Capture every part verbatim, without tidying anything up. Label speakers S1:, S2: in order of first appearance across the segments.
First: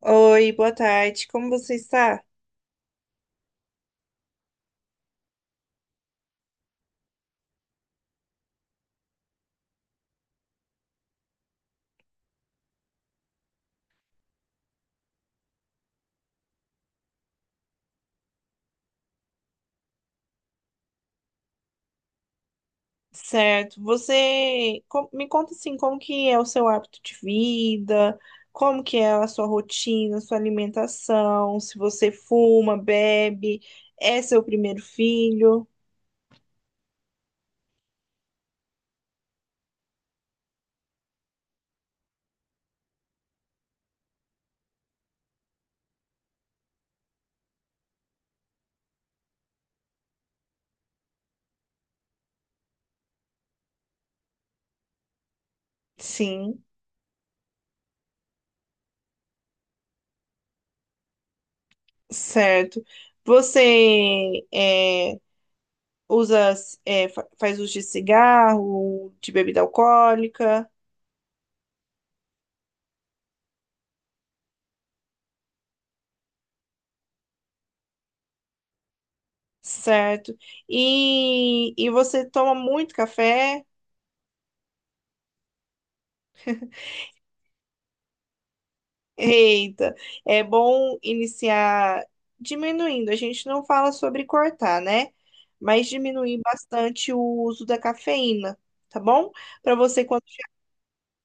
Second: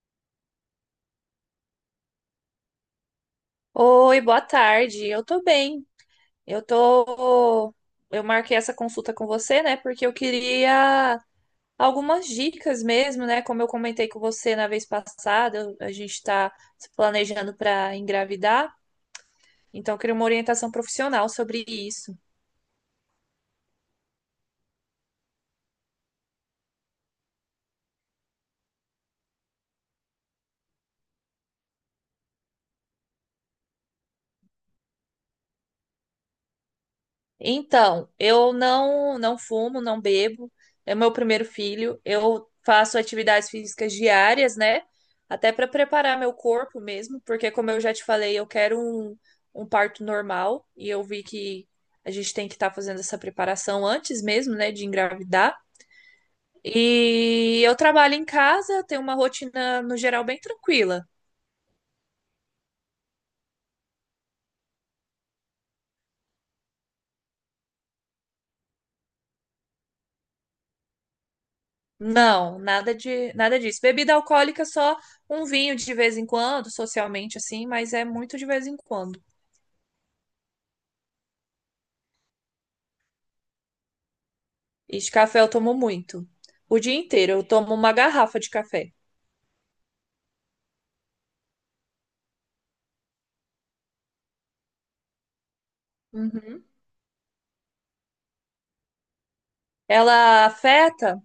S1: Oi, boa tarde. Como você está?
S2: Oi, boa tarde. Eu tô bem. Eu tô. Eu marquei essa consulta com você, né? Porque eu queria algumas dicas mesmo, né? Como eu comentei com você na vez passada, eu- a gente tá se planejando para engravidar, então eu queria uma orientação profissional sobre isso.
S1: Certo. Você com- me conta assim, como que é o seu hábito de vida? Como que é a sua rotina, sua alimentação? Se você fuma, bebe, é seu primeiro filho?
S2: Então, eu não não fumo, não bebo. É meu primeiro filho. Eu faço atividades físicas diárias, né? Até para preparar meu corpo mesmo, porque como eu já te falei, eu quero um, um parto normal e eu vi que a gente tem que estar fazendo essa preparação antes mesmo, né, de engravidar.
S1: Sim,
S2: E eu trabalho em casa, tenho uma rotina no geral bem tranquila.
S1: certo. Você é, usa, é, fa- faz uso de cigarro, de bebida alcoólica,
S2: Não, nada de nada disso. Bebida alcoólica só um vinho de vez em quando, socialmente assim, mas é muito de vez em quando.
S1: certo? E, e você toma muito café?
S2: E de café eu tomo muito. O dia inteiro eu tomo uma garrafa de café.
S1: Eita, é bom iniciar diminuindo. A gente não fala sobre cortar, né? Mas diminuir
S2: Uhum.
S1: bastante o uso da cafeína, tá bom? Para você quando
S2: Ela afeta?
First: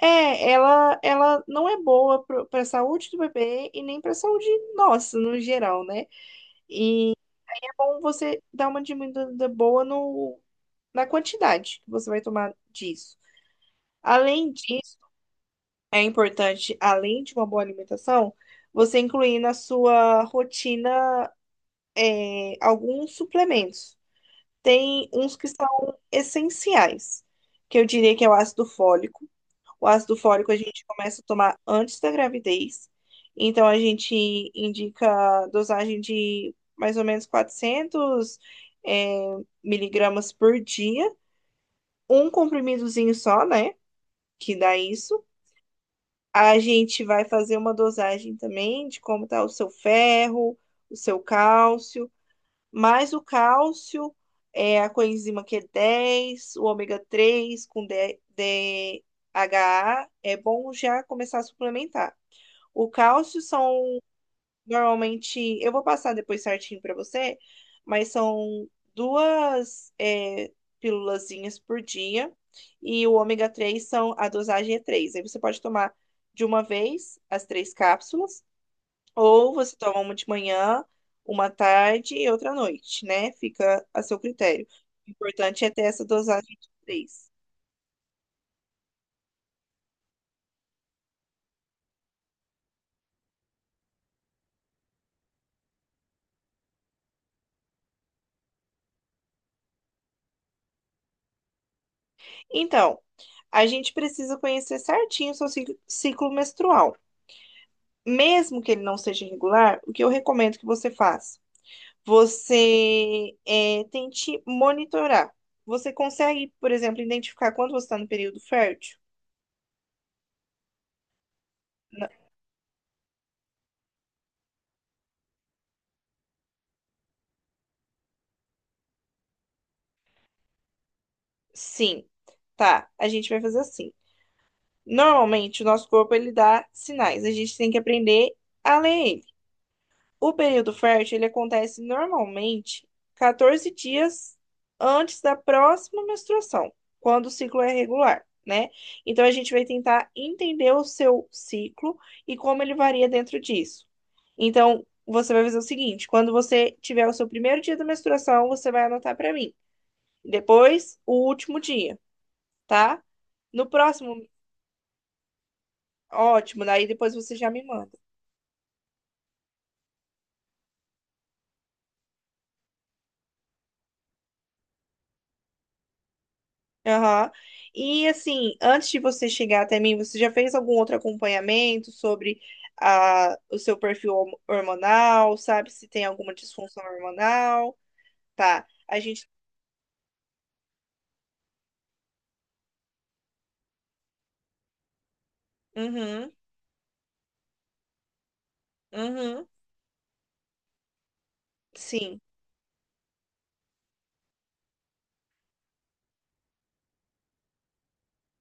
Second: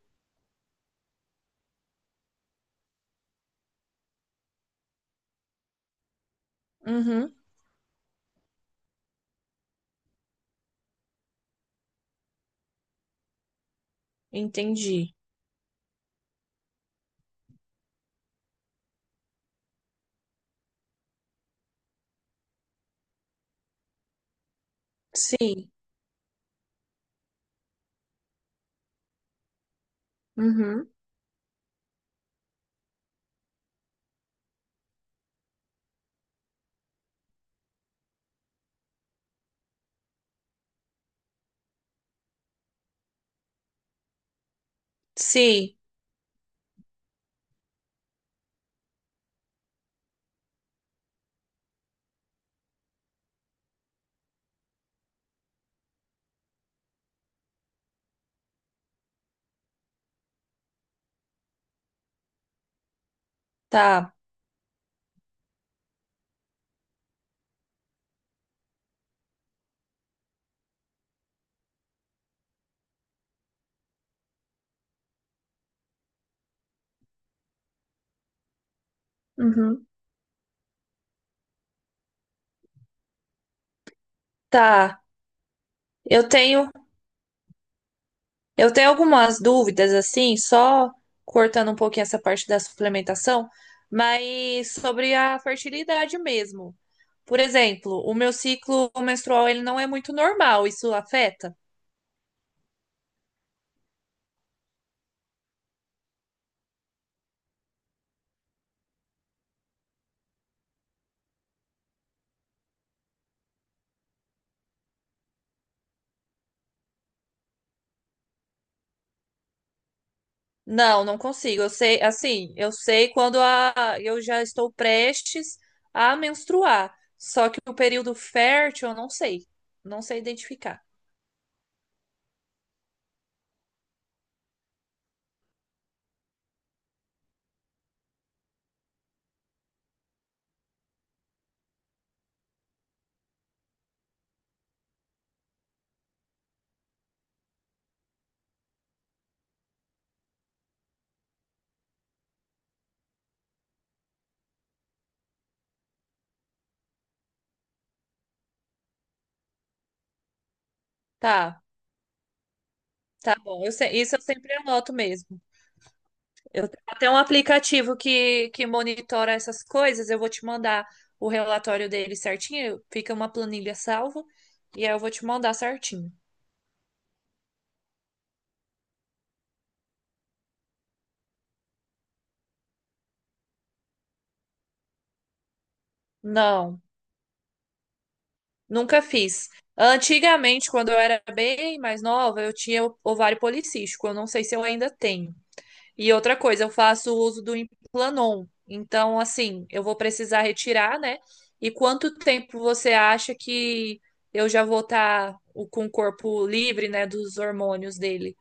S1: é, ela ela não é boa para a saúde do bebê e nem para a saúde nossa no geral, né? E
S2: Uhum.
S1: é bom você dar uma diminuída boa no na quantidade que você vai tomar disso. Além disso,
S2: Entendi.
S1: é importante, além de uma boa alimentação, você incluir na sua rotina, eh, alguns suplementos. Tem uns que
S2: Sim.
S1: são essenciais, que eu diria que é o ácido fólico. O ácido fólico a gente
S2: Uhum.
S1: começa a tomar antes da gravidez, então a gente indica dosagem de mais ou menos quatrocentos eh, miligramas por dia, um comprimidozinho só, né? Que dá isso.
S2: Sim,
S1: A gente vai fazer uma dosagem também de como está o seu ferro, o seu cálcio, mais o cálcio, é, a coenzima Q dez, o ômega três com D- DHA, é bom já começar a suplementar. O cálcio são.
S2: tá.
S1: Normalmente, eu vou passar depois certinho pra você, mas são duas, é, pílulazinhas por dia e o ômega três são a dosagem é três. Aí você pode tomar de uma vez as três cápsulas, ou você
S2: Uhum.
S1: toma uma de manhã, uma à tarde e outra à noite, né? Fica a seu critério.
S2: Tá.
S1: O importante é ter essa
S2: Eu
S1: dosagem de
S2: tenho
S1: três.
S2: Eu tenho algumas dúvidas, assim, só cortando um pouquinho essa parte da suplementação, mas sobre a fertilidade mesmo. Por exemplo, o meu ciclo menstrual ele não é muito normal, isso afeta?
S1: Então, a gente precisa conhecer certinho o seu cic- ciclo menstrual. Mesmo que ele não seja irregular, o que eu recomendo que você faça? Você é, tente monitorar. Você consegue, por exemplo, identificar quando você está no período fértil?
S2: Não, não consigo. Eu sei,
S1: Na-
S2: assim, eu sei quando a, eu já estou prestes a menstruar, só que o período fértil eu não sei, não sei identificar.
S1: Sim, tá. A gente vai fazer assim. Normalmente, o nosso corpo ele dá sinais. A gente tem que aprender a ler ele. O período fértil ele acontece normalmente quatorze dias antes da próxima menstruação, quando o ciclo é regular, né? Então a gente vai tentar entender o seu ciclo e como ele varia dentro disso. Então você vai fazer o seguinte: quando você tiver o seu primeiro dia da menstruação, você vai anotar para mim. Depois, o último
S2: Tá,
S1: dia, tá?
S2: tá bom.
S1: No
S2: Eu sei- isso eu
S1: próximo,
S2: sempre anoto mesmo.
S1: ótimo,
S2: Eu tenho
S1: daí
S2: até
S1: depois
S2: um
S1: você já me manda.
S2: aplicativo que, que monitora essas coisas. Eu vou te mandar o relatório dele certinho. Fica uma planilha salva. E aí eu vou te mandar certinho.
S1: Aham. E assim, antes de você chegar até mim, você já fez algum outro acompanhamento sobre a, o seu perfil horm- hormonal, sabe se tem alguma
S2: Não,
S1: disfunção hormonal? Tá. A
S2: nunca
S1: gente.
S2: fiz. Antigamente, quando eu era bem mais nova, eu tinha ovário policístico. Eu não sei se eu ainda tenho. E
S1: Uhum,
S2: outra coisa, eu faço uso do Implanon. Então,
S1: uhum,
S2: assim, eu vou precisar retirar, né? E quanto
S1: sim.
S2: tempo você acha que eu já vou estar com o corpo livre, né, dos hormônios dele?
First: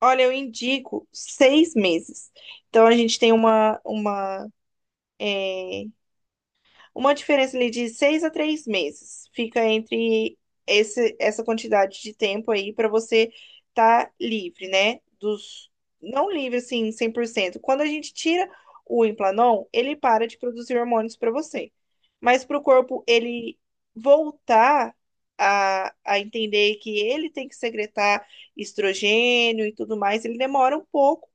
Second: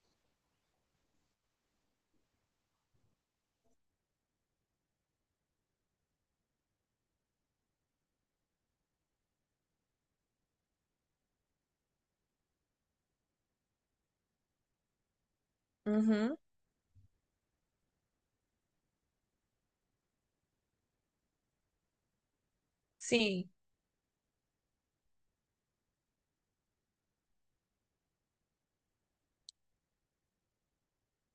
S1: Olha, eu indico seis meses. Então a gente tem uma, uma, eh, uma diferença ali de seis a três meses fica entre esse, essa quantidade de tempo aí para você estar livre, né? Dos, não
S2: Uhum.
S1: livre assim, cem por cento. Quando a gente tira o Implanon, ele para de produzir hormônios para você. Mas para o corpo
S2: Sim.
S1: ele voltar a, a entender que ele tem que secretar estrogênio e tudo mais, ele demora um pouco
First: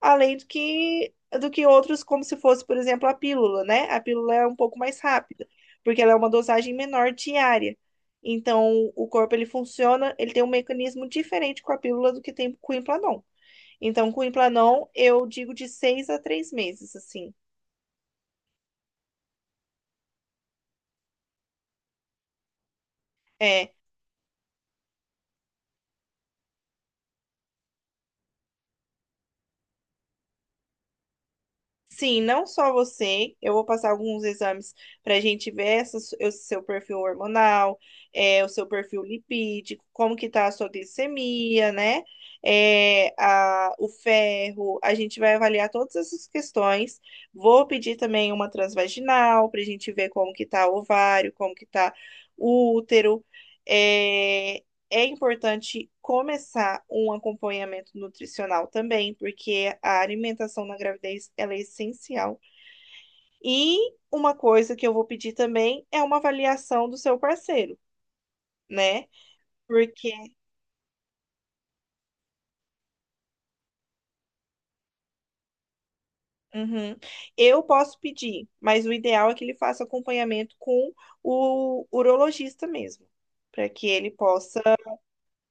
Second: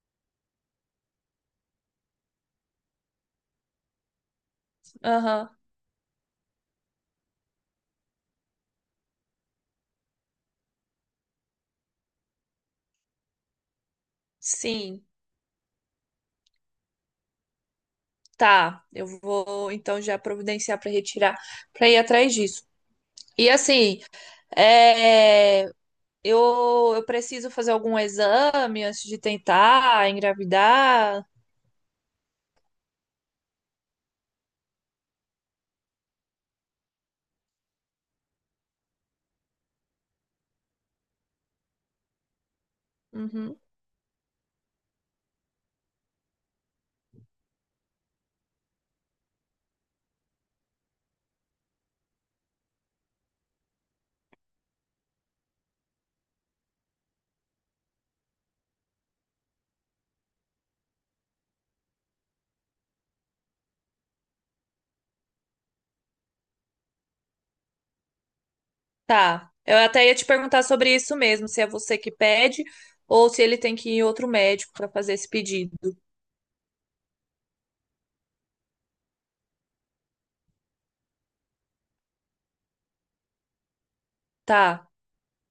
S1: além do que do que outros, como se fosse, por exemplo, a pílula, né? A pílula é um pouco mais rápida,
S2: Aham.
S1: porque ela é uma dosagem menor diária. Então, o corpo ele funciona, ele tem um mecanismo diferente com a pílula do que tem com o Implanon. Então, com o Implanon,
S2: Sim.
S1: eu digo de seis a três meses, assim.
S2: Tá. Eu vou então já providenciar para retirar, para ir atrás disso. E
S1: É,
S2: assim, é, eu, eu preciso fazer algum exame antes de tentar engravidar?
S1: sim, não só você. Eu vou passar alguns exames para a gente ver essa su- o seu perfil hormonal, é, o seu perfil lipídico, como que tá a sua glicemia, né? É,
S2: Uhum.
S1: a- o ferro. A gente vai avaliar todas essas questões. Vou pedir também uma transvaginal para a gente ver como que tá o ovário, como que tá o útero. eh, é importante começar um acompanhamento nutricional também, porque a alimentação na gravidez ela é essencial. E uma coisa que eu vou pedir também é uma avaliação do seu parceiro, né?
S2: Tá. Eu até
S1: Porque,
S2: ia te perguntar sobre isso mesmo, se é você que pede ou se ele tem que ir em outro médico para fazer esse pedido.
S1: uhum, eu posso pedir, mas o ideal é que ele faça acompanhamento com o urologista mesmo, para que ele possa
S2: Tá,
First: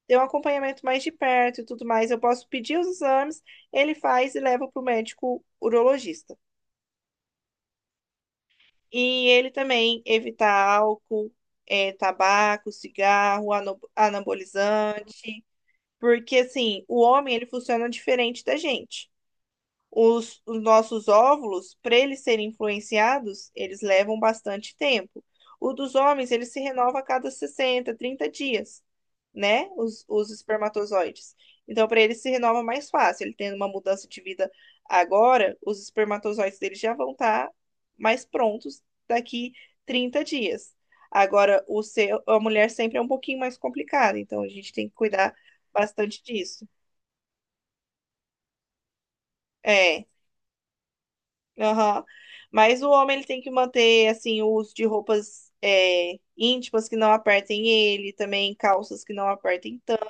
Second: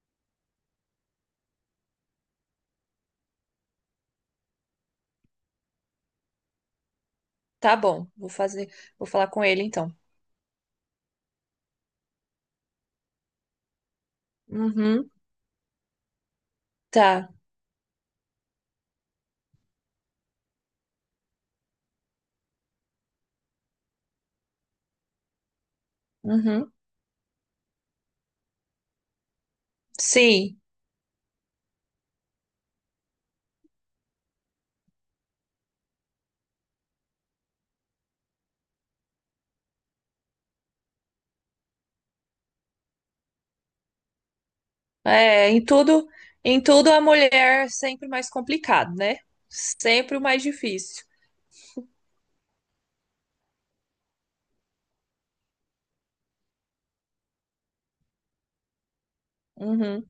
S1: ter um acompanhamento mais de perto e tudo mais. Eu posso pedir os exames, ele faz e leva para o médico urologista.
S2: tá bom. Vou fazer, vou
S1: E
S2: falar com
S1: ele
S2: ele então.
S1: também evitar álcool, eh, tabaco, cigarro, ano-
S2: Uhum,
S1: anabolizante. Porque, assim, o
S2: tá.
S1: homem, ele funciona diferente da gente. Os, os nossos óvulos, para eles serem influenciados, eles levam bastante tempo. O dos homens, ele se
S2: Uhum.
S1: renova a cada sessenta trinta dias, né? Os, os
S2: Sim.
S1: espermatozoides. Então, para ele se renova mais fácil. Ele tendo uma mudança de vida agora, os espermatozoides dele já vão estar mais prontos daqui trinta dias. Agora, o seu, a mulher sempre é um pouquinho mais complicada, então a gente tem que cuidar
S2: É, em tudo,
S1: bastante
S2: em
S1: disso.
S2: tudo a mulher é sempre mais complicado, né?
S1: É.
S2: Sempre o mais difícil.
S1: Aham. Mas o homem ele tem que manter assim o uso de roupas, é, íntimas que não apertem ele, também calças que não apertem tanto.
S2: Uhum.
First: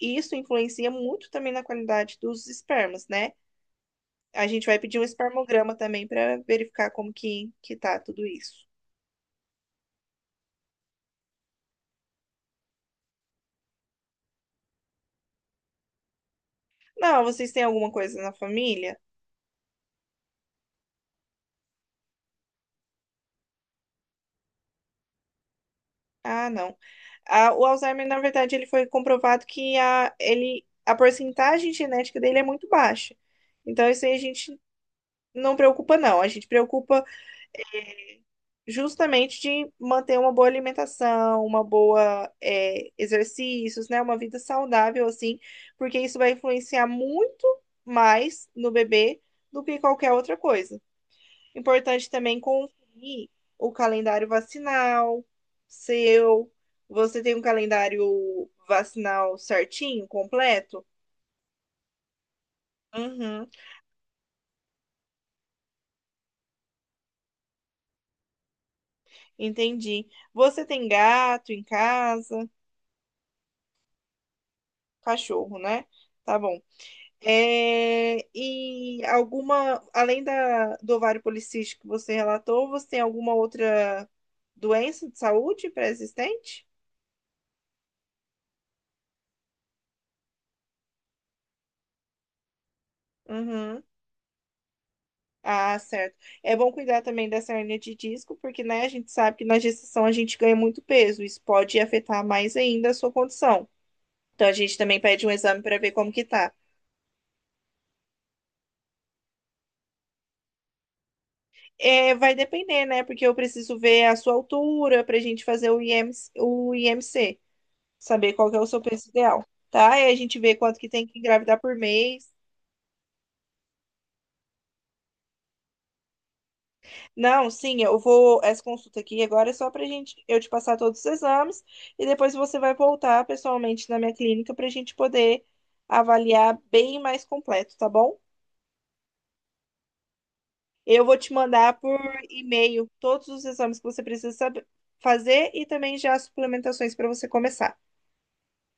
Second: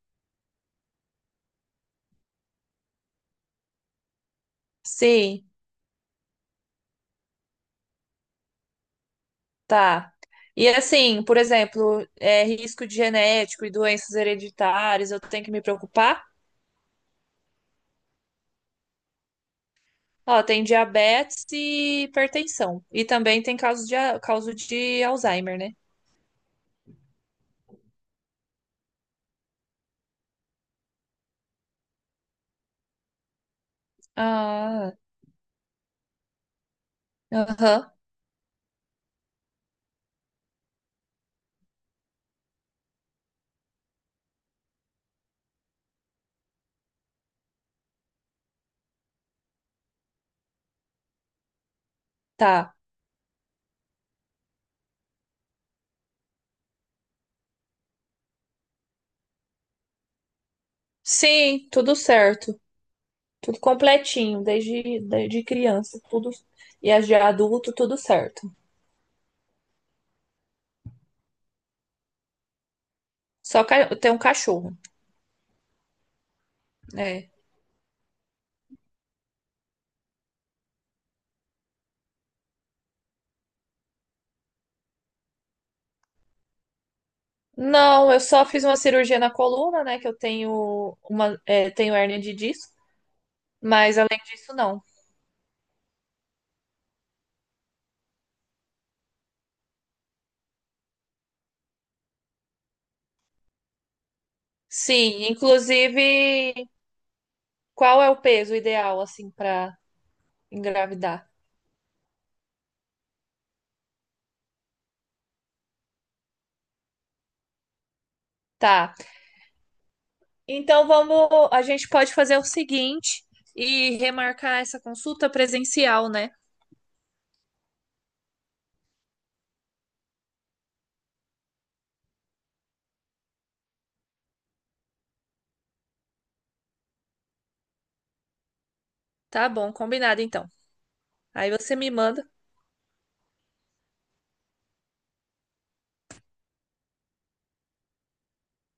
S1: E isso influencia muito também na qualidade dos espermas, né? A gente vai pedir um
S2: Sim,
S1: espermograma também para verificar como que que tá tudo isso.
S2: tá. E assim, por exemplo, é, risco de genético e doenças hereditárias, eu tenho que me preocupar?
S1: Não, vocês têm alguma coisa na família?
S2: Ó, tem diabetes e hipertensão. E também tem caso de, a- caso de Alzheimer, né?
S1: Ah, não. Ah, o Alzheimer, na verdade, ele foi comprovado que a, ele, a porcentagem genética dele é muito baixa. Então, isso aí a gente
S2: Ah,
S1: não preocupa, não. A gente preocupa
S2: aham,
S1: justamente de manter uma boa alimentação, uma boa, é, exercícios, né? Uma vida saudável, assim, porque isso vai influenciar muito mais no bebê do que qualquer outra coisa. Importante também
S2: tá.
S1: conferir o calendário vacinal seu. Você tem um calendário vacinal certinho, completo?
S2: Sim, tudo certo.
S1: Uhum,
S2: Tudo completinho, desde, desde criança, tudo. E as de adulto, tudo certo.
S1: entendi. Você tem gato em casa?
S2: Só ca... tem um cachorro,
S1: Cachorro, né? Tá bom.
S2: né?
S1: É, e alguma, além da, do ovário policístico que você relatou, você tem alguma outra doença de saúde pré-existente?
S2: Não, eu só fiz uma cirurgia na coluna, né? Que eu tenho uma, é, tenho hérnia de disco,
S1: Uhum.
S2: mas além disso, não.
S1: Ah, certo. É bom cuidar também dessa hernia de disco, porque, né, a gente sabe que na gestação a gente ganha muito peso. Isso pode afetar mais ainda a sua condição. Então a gente também
S2: Sim,
S1: pede um exame para ver como que tá.
S2: inclusive, qual é o peso ideal, assim, para engravidar?
S1: É, vai depender, né? Porque eu preciso ver a sua altura para a gente fazer o I M C, o I M C, saber qual que é o seu
S2: Tá.
S1: peso ideal, tá? E a gente vê quanto
S2: Então
S1: que tem que
S2: vamos,
S1: engravidar
S2: a
S1: por
S2: gente pode
S1: mês.
S2: fazer o seguinte e remarcar essa consulta presencial, né?
S1: Não, sim, eu vou. Essa consulta aqui agora é só pra gente eu te passar todos os exames e depois você vai voltar pessoalmente na minha clínica pra gente poder avaliar bem mais completo, tá bom?
S2: Tá bom, combinado então.
S1: Eu vou te
S2: Aí você
S1: mandar
S2: me
S1: por
S2: manda.
S1: e-mail todos os exames que você precisa saber fazer e também já as suplementações para você começar,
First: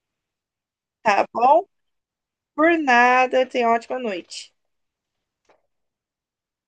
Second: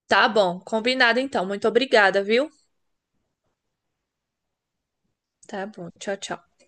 S2: Tá bom, combinado
S1: tá
S2: então.
S1: bom?
S2: Muito obrigada, viu?
S1: Por nada, tenha ótima noite.
S2: Tá bom, tchau, tchau.